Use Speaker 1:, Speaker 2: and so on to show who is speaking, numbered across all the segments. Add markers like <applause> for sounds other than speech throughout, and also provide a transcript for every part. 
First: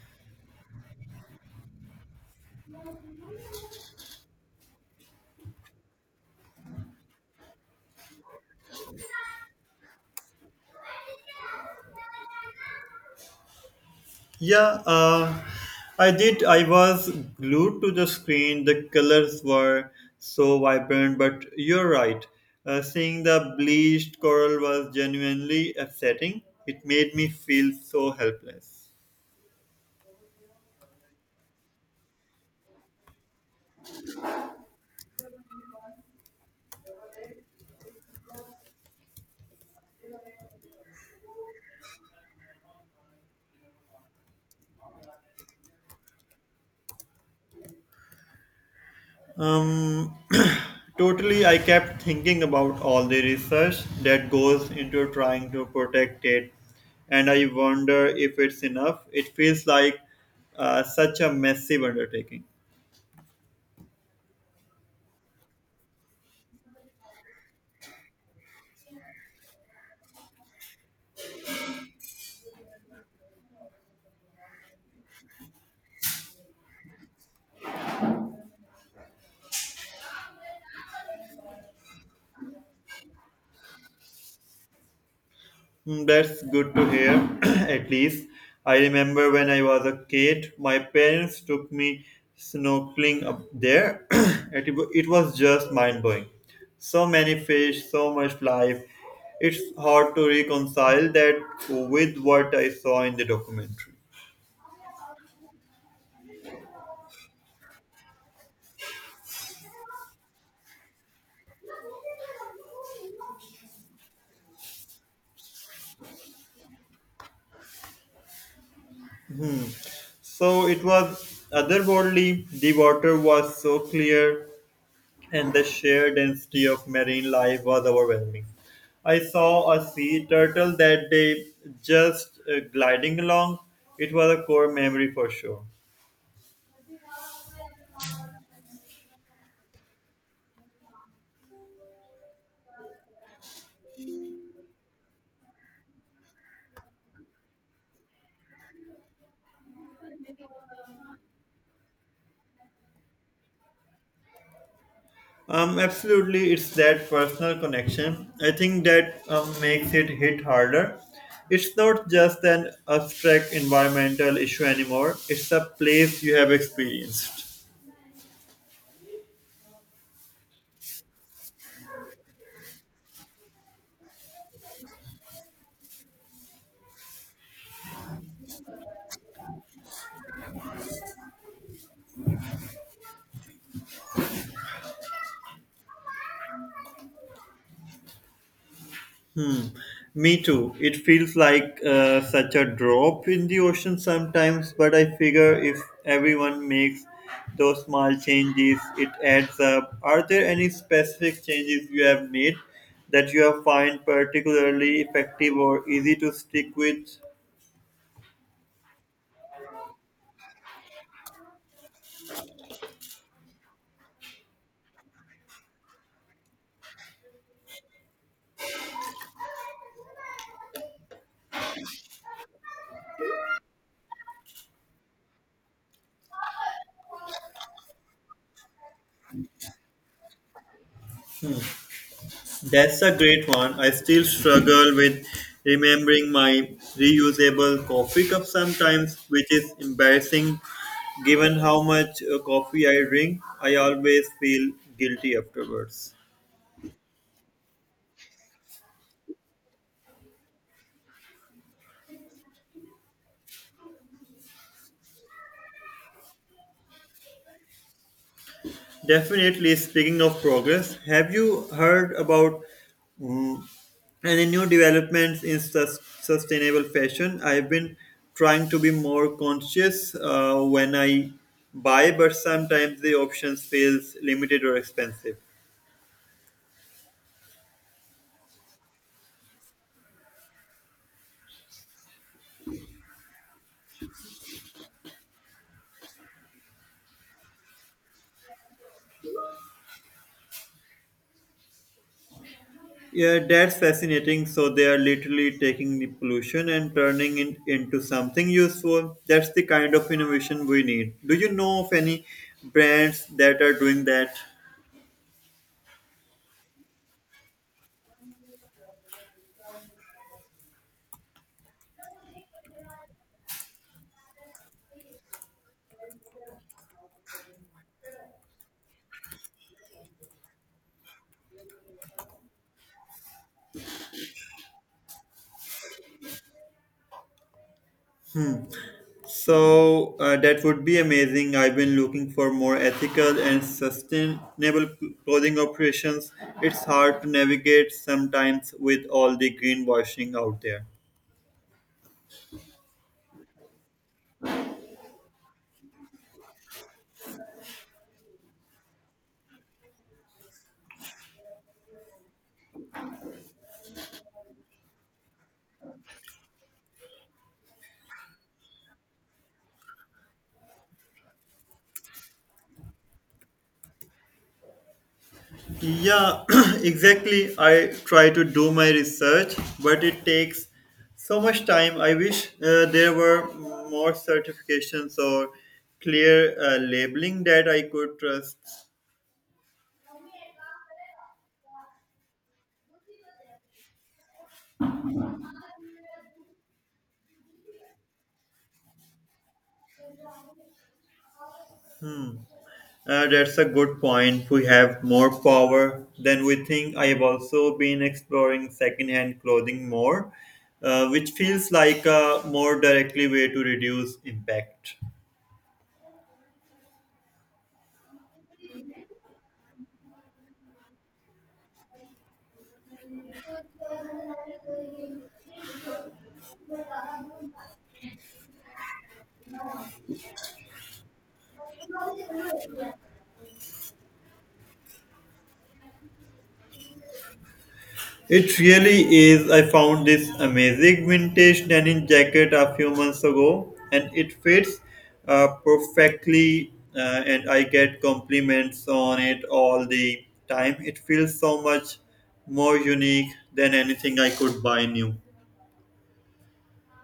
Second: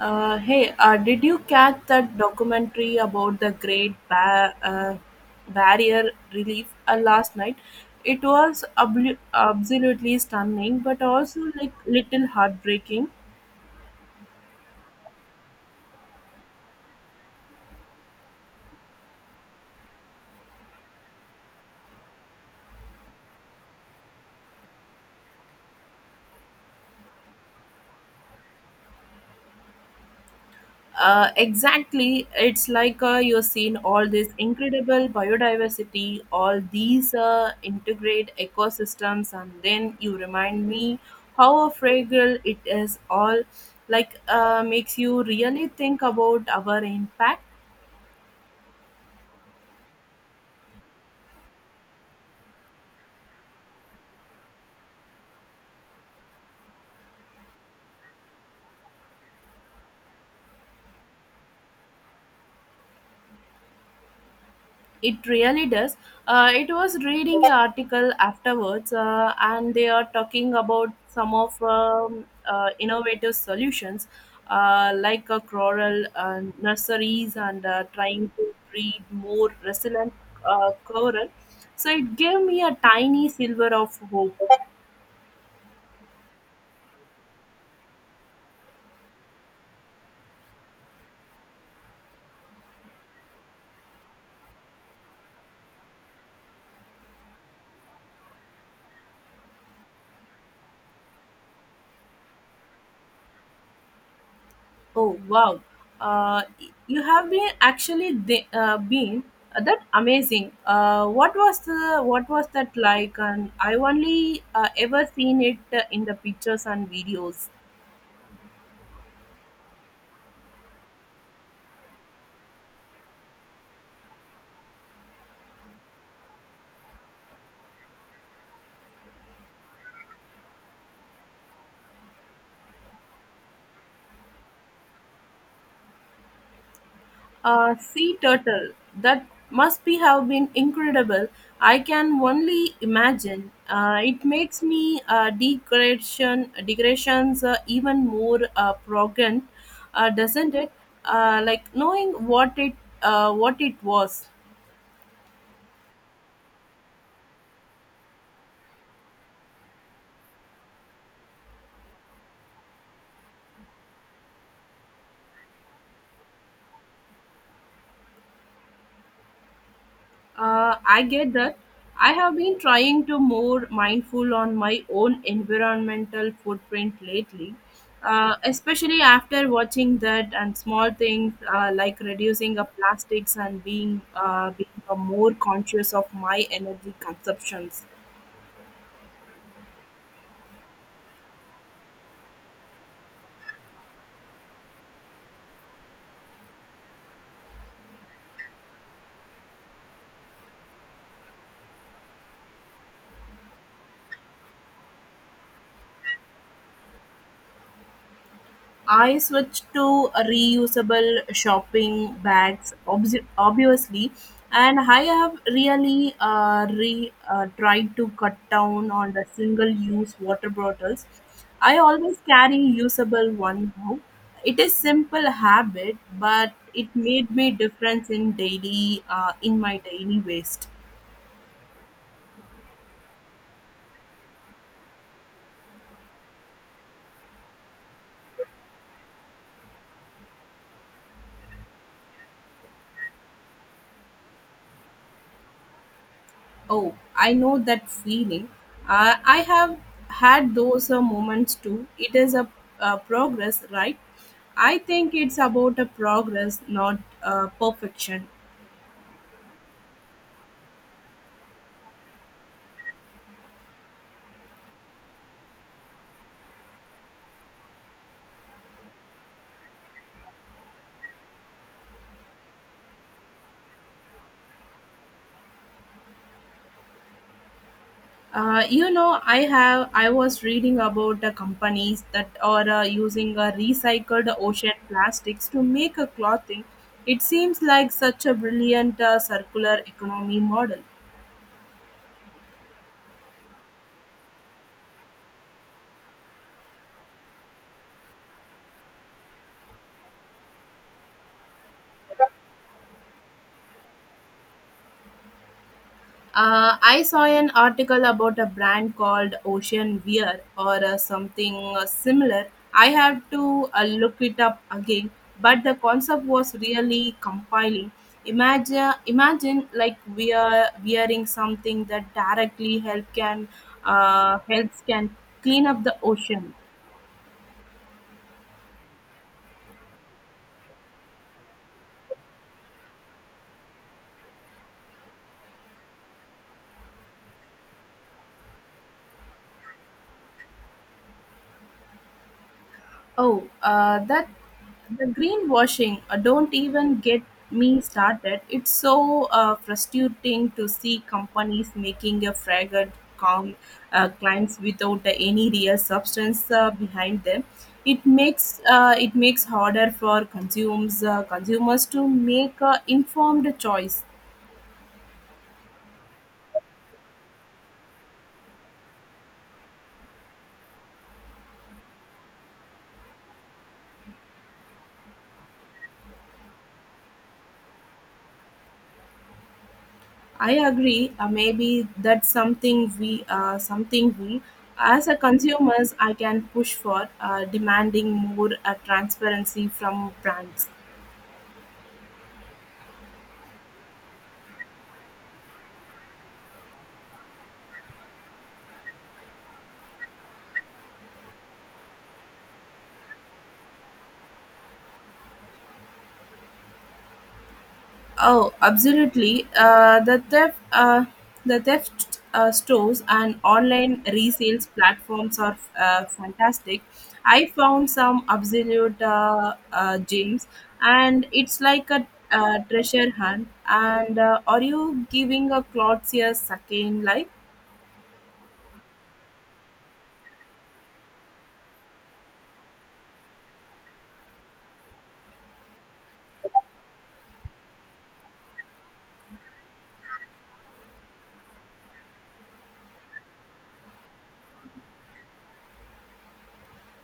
Speaker 1: Hey, did you catch that documentary about the Barrier Relief last night? It was absolutely stunning, but also like little heartbreaking.
Speaker 2: Yeah, I did. I was glued to the screen. The colors were so vibrant, but you're right. Seeing the bleached coral was genuinely upsetting. It made me feel so helpless.
Speaker 1: Exactly. It's like you are seeing all this incredible biodiversity, all these integrate ecosystems, and then you remind me how fragile it is all. Makes you really think about our impact.
Speaker 2: Um, <clears throat> totally, I kept thinking about all the research that goes into trying to protect it, and I wonder if it's enough. It feels like such a massive undertaking.
Speaker 1: It really does. It was reading an article afterwards, and they are talking about some of innovative solutions, like a coral nurseries and trying to breed more resilient coral. So it gave me a tiny silver of hope.
Speaker 2: Mm, that's good to hear, <clears throat> at least. I remember when I was a kid, my parents took me snorkeling up there. <clears throat> It was just mind blowing. So many fish, so much life. It's hard to reconcile that with what I saw in the documentary.
Speaker 1: Oh, wow! Uh, you have been actually the, been that amazing. What was that like? And I only ever seen it in the pictures and videos.
Speaker 2: So it was otherworldly. The water was so clear, and the sheer density of marine life was overwhelming. I saw a sea turtle that day just gliding along. It was a core memory for sure.
Speaker 1: Sea turtle, that must be have been incredible. I can only imagine. It makes me decorations even more progant, doesn't it? Like knowing what it was.
Speaker 2: Absolutely, it's that personal connection. I think that makes it hit harder. It's not just an abstract environmental issue anymore, it's a place you have experienced.
Speaker 1: I get that. I have been trying to more mindful on my own environmental footprint lately, especially after watching that and small things like reducing the plastics and being a more conscious of my energy consumptions.
Speaker 2: Me too. It feels like such a drop in the ocean sometimes, but I figure if everyone makes those small changes, it adds up. Are there any specific changes you have made that you have find particularly effective or easy to stick with?
Speaker 1: I switched to reusable shopping bags, obviously, and I have really tried to cut down on the single-use water bottles. I always carry usable one now. It is simple habit, but it made me difference in my daily waste.
Speaker 2: That's a great one. I still struggle with remembering my reusable coffee cup sometimes, which is embarrassing given how much coffee I drink. I always feel guilty afterwards.
Speaker 1: Oh, I know that feeling. I have had those moments too. It is a progress, right? I think it's about a progress, not perfection.
Speaker 2: Definitely, speaking of progress, have you heard about mm, any new developments in sustainable fashion? I've been trying to be more conscious when I buy, but sometimes the options feels limited or expensive.
Speaker 1: You know, I was reading about companies that are using recycled ocean plastics to make a clothing. It seems like such a brilliant circular economy model.
Speaker 2: Yeah, that's fascinating. So they are literally taking the pollution and turning it into something useful. That's the kind of innovation we need. Do you know of any brands that are doing that?
Speaker 1: I saw an article about a brand called Ocean Wear or something similar. I have to look it up again, but the concept was really compelling. Imagine, imagine like we are wearing something that directly helps can clean up the ocean.
Speaker 2: So that would be amazing. I've been looking for more ethical and sustainable clothing operations. It's hard to navigate sometimes with all the greenwashing out there.
Speaker 1: Oh, that the greenwashing. Don't even get me started. It's so frustrating to see companies making a fragrant com- claims without any real substance behind them. It makes harder for consumers to make an informed choice.
Speaker 2: Yeah, <clears throat> exactly. I try to do my research, but it takes so much time. I wish there were more certifications or clear labeling that I could trust.
Speaker 1: I agree. Maybe that's something we, as a consumers, I can push for, demanding more transparency from brands.
Speaker 2: That's a good point. We have more power than we think. I have also been exploring secondhand clothing more, which feels like a more directly way to reduce impact.
Speaker 1: Oh, absolutely. The theft stores and online resales platforms are fantastic. I found some absolute gems, and it's like a treasure hunt. And are you giving a clothes a second life?
Speaker 2: It really is. I found this amazing vintage denim jacket a few months ago, and it fits perfectly. And I get compliments on it all the time. It feels so much more unique than anything I could buy new.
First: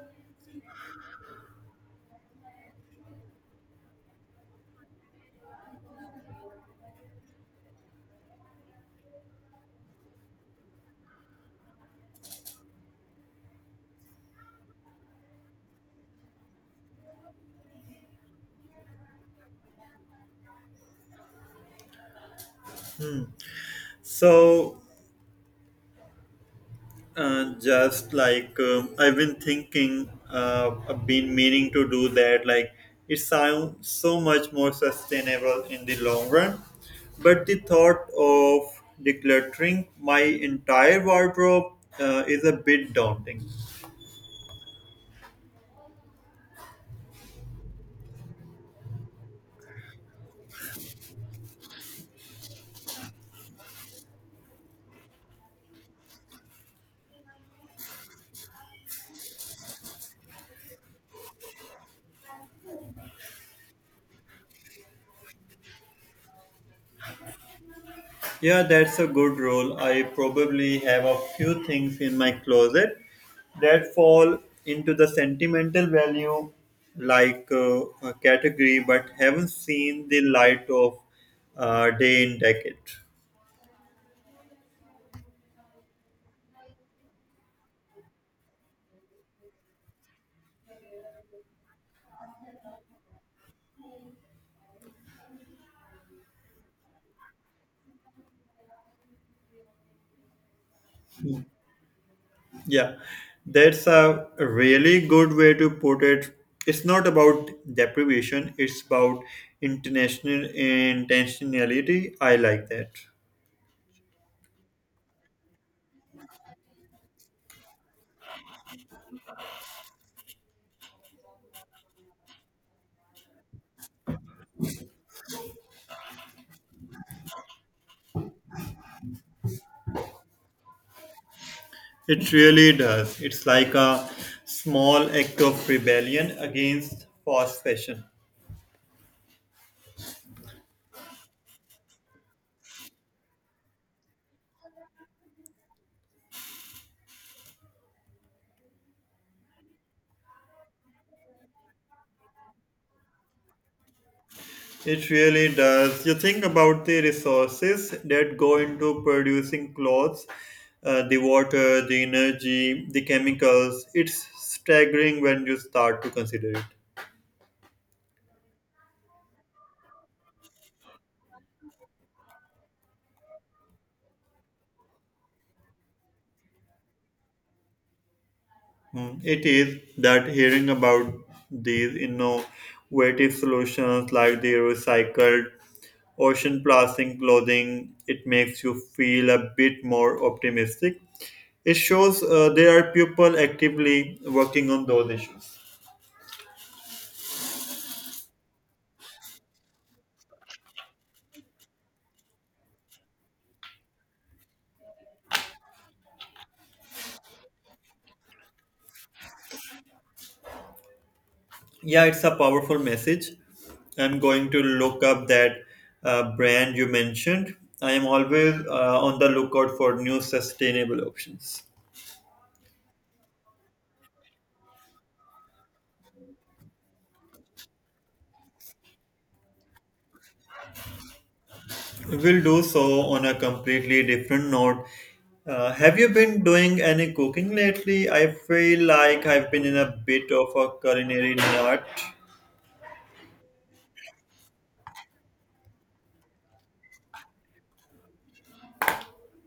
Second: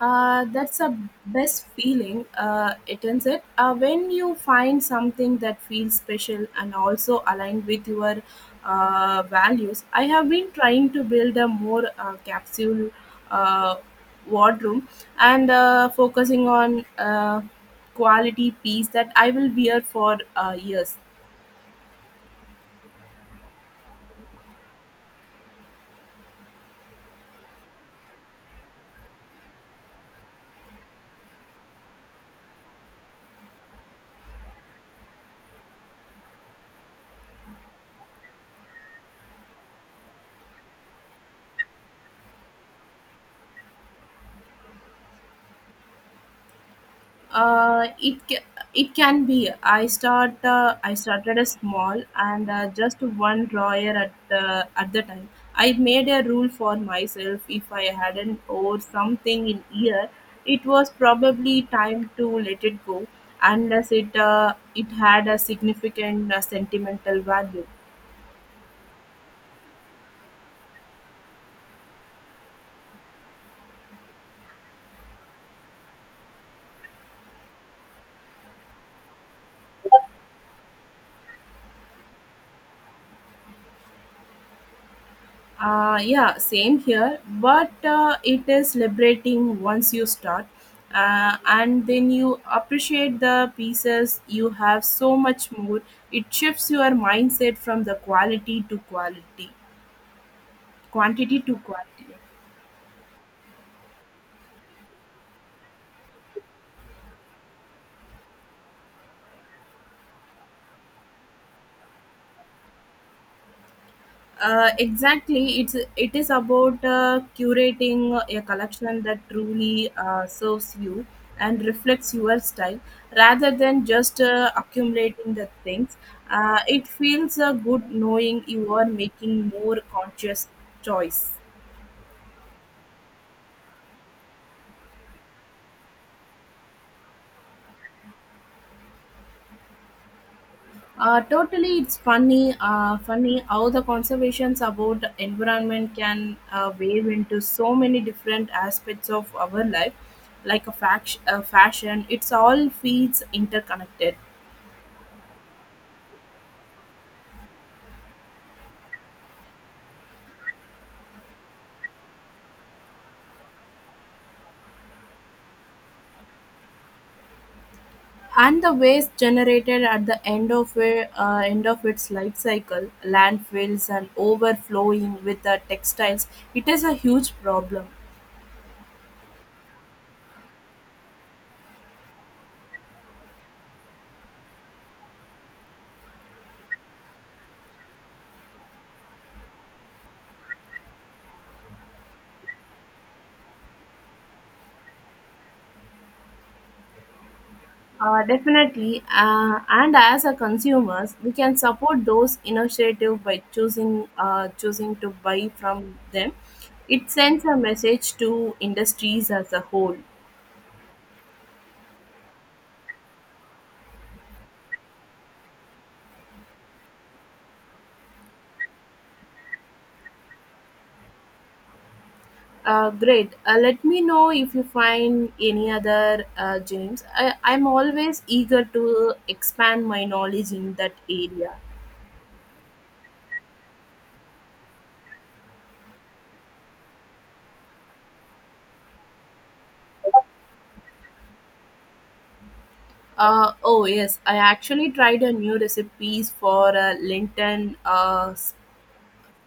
Speaker 1: That's a best feeling. It ends it when you find something that feels special and also aligned with your values. I have been trying to build a more capsule uh, wardrobe and focusing on quality piece that I will wear for years.
Speaker 2: So, just like I've been thinking, I've been meaning to do that. Like, it sounds so much more sustainable in the long run. But the thought of decluttering my entire wardrobe is a bit daunting.
Speaker 1: uh, it ca- it can be. I started a small and just one drawer at the time. I made a rule for myself, if I hadn't or something in year, it was probably time to let it go, unless it it had a significant sentimental value.
Speaker 2: Yeah, that's a good rule. I probably have a few things in my closet that fall into the sentimental value like a category but haven't seen the light of day in decade.
Speaker 1: Yeah, same here. But it is liberating once you start, and then you appreciate the pieces. You have so much more. It shifts your mindset from the quantity to quality.
Speaker 2: Yeah, that's a really good way to put it. It's not about deprivation, it's about international intentionality. I like that.
Speaker 1: Exactly, it is about curating a collection that truly serves you and reflects your style, rather than just accumulating the things. It feels good knowing you are making more conscious choice.
Speaker 2: It really does. It's like a small act of rebellion against fast fashion.
Speaker 1: Totally, it's funny how the conservations about the environment can wave into so many different aspects of our life, like a, fact, a fashion. It's all feeds interconnected,
Speaker 2: It really does. You think about the resources that go into producing clothes, the water, the energy, the chemicals. It's staggering when you start to consider it.
Speaker 1: and the waste generated at the end of it, end of its life cycle, landfills and overflowing with the textiles. It is a huge problem.
Speaker 2: Hmm, it is that hearing about these innovative solutions like the recycled ocean plastic clothing, it makes you feel a bit more optimistic. It shows there are people actively working on those issues.
Speaker 1: Definitely, and as a consumers, we can support those initiatives by choosing to buy from them. It sends a message to industries as a whole.
Speaker 2: Yeah, it's a powerful message. I'm going to look up that brand you mentioned. I am always on the lookout for new sustainable options.
Speaker 1: Great. Let me know if you find any other gems. I'm always eager to expand my knowledge in that area.
Speaker 2: We'll do so on a completely different note. Have you been doing any cooking lately? I feel like I've been in a bit of a culinary nut.
Speaker 1: Oh yes, I actually tried a new recipes for Linton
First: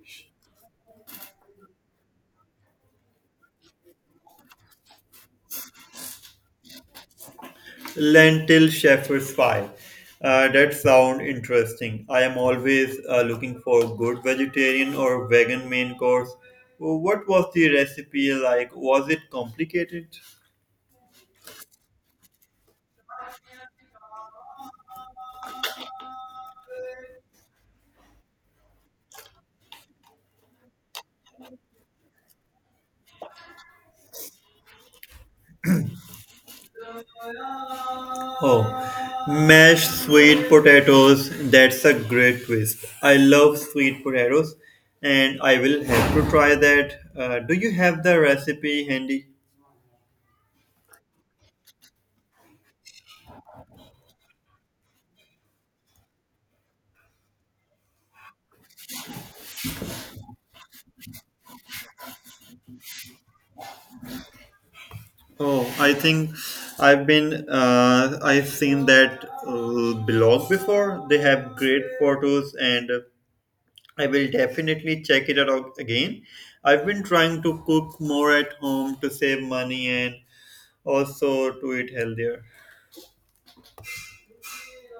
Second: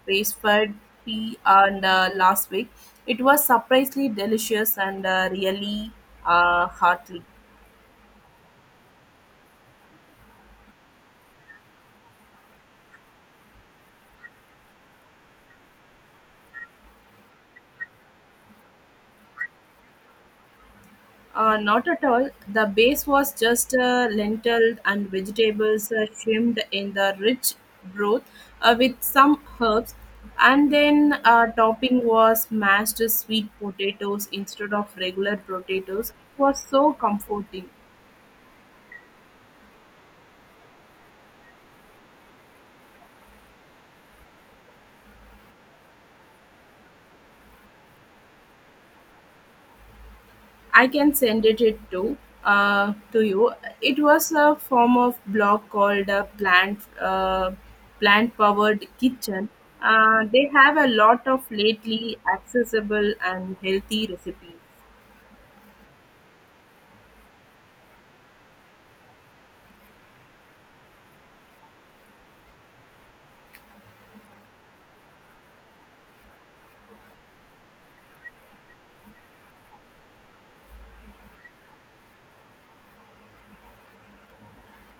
Speaker 1: Racefield P and last week. It was surprisingly delicious and really hearty.
Speaker 2: Lentil shepherd's pie. That sounds interesting. I am always looking for good vegetarian or vegan main course. What was the recipe like? Was it complicated?
Speaker 1: Not at all. The base was just lentils and vegetables shrimmed in the rich broth with some herbs, and then topping was mashed sweet potatoes instead of regular potatoes. It was so comforting.
Speaker 2: Oh, mashed sweet potatoes. That's a great twist. I love sweet potatoes and I will have to try that. Do you have the recipe handy?
Speaker 1: I can send it to you. It was a form of blog called a plant powered kitchen. They have a lot of lately accessible and healthy recipes.
Speaker 2: Oh, I think I've seen that blog before. They have great photos and I will definitely check it out again. I've been trying to cook more at home to save money and also to eat healthier.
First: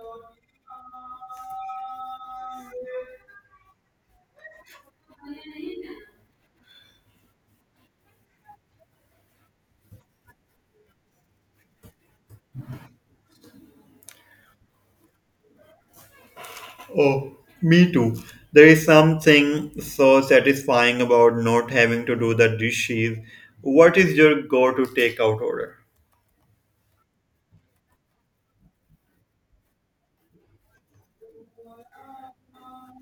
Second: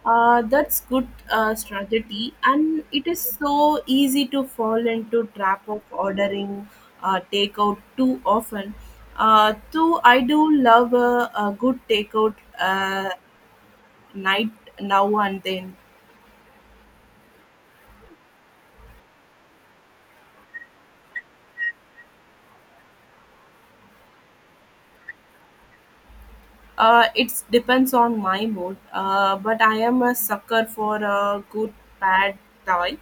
Speaker 1: That's good strategy, and it is so easy to fall into trap of ordering takeout too often. Though I do love a good takeout night now and then.
Speaker 2: Oh, me too. There is something so satisfying about not having to do the dishes. What is your go to takeout order?
Speaker 1: It depends on my mood, but I am a sucker for a good pad thai.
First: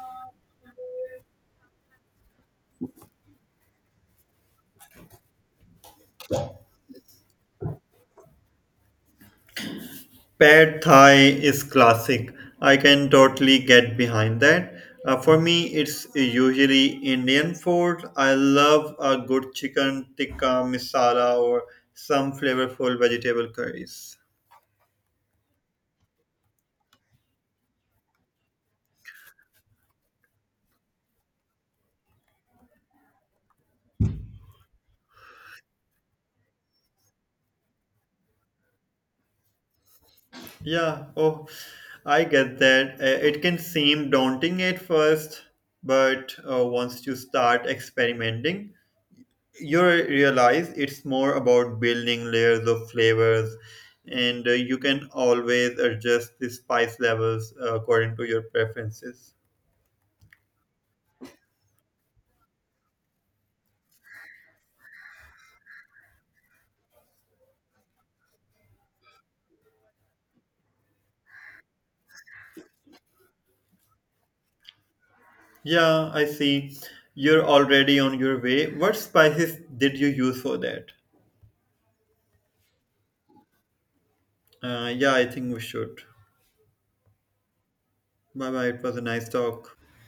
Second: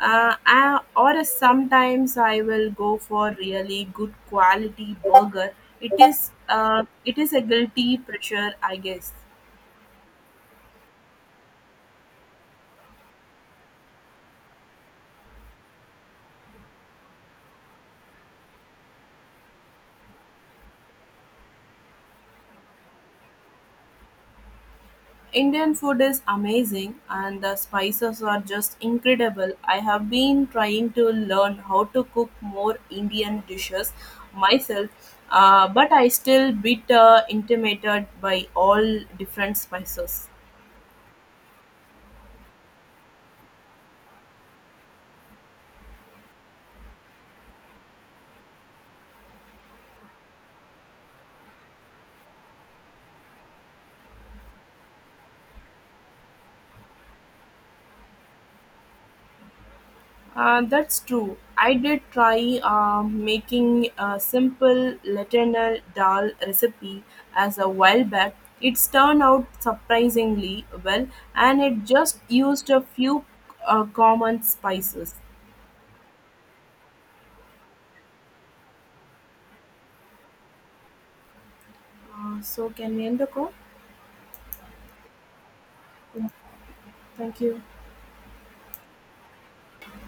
Speaker 1: Or sometimes I will go for really good quality burger. It is a guilty pressure, I guess.
Speaker 2: Pad Thai is classic. I can totally get behind that. For me, it's usually Indian food. I love a good chicken tikka masala or some flavorful vegetable curries.
Speaker 1: Indian food is amazing and the spices are just incredible. I have been trying to learn how to cook more Indian dishes myself, but I still bit intimidated by all different spices.
Speaker 2: Yeah, oh, I get that. It can seem daunting at first, but once you start experimenting, you realize it's more about building layers of flavors, and you can always adjust the spice levels according to your preferences.
Speaker 1: That's true. I did try making a simple lentil dal recipe as a while back. It's turned out surprisingly well, and it just used a few common spices.
Speaker 2: Yeah, I see. You're already on your way. What spices did you use for that?
Speaker 1: So, can we end the call?
Speaker 2: Yeah, I think we should.
Speaker 1: Thank you.
Speaker 2: Bye bye. It was a nice talk.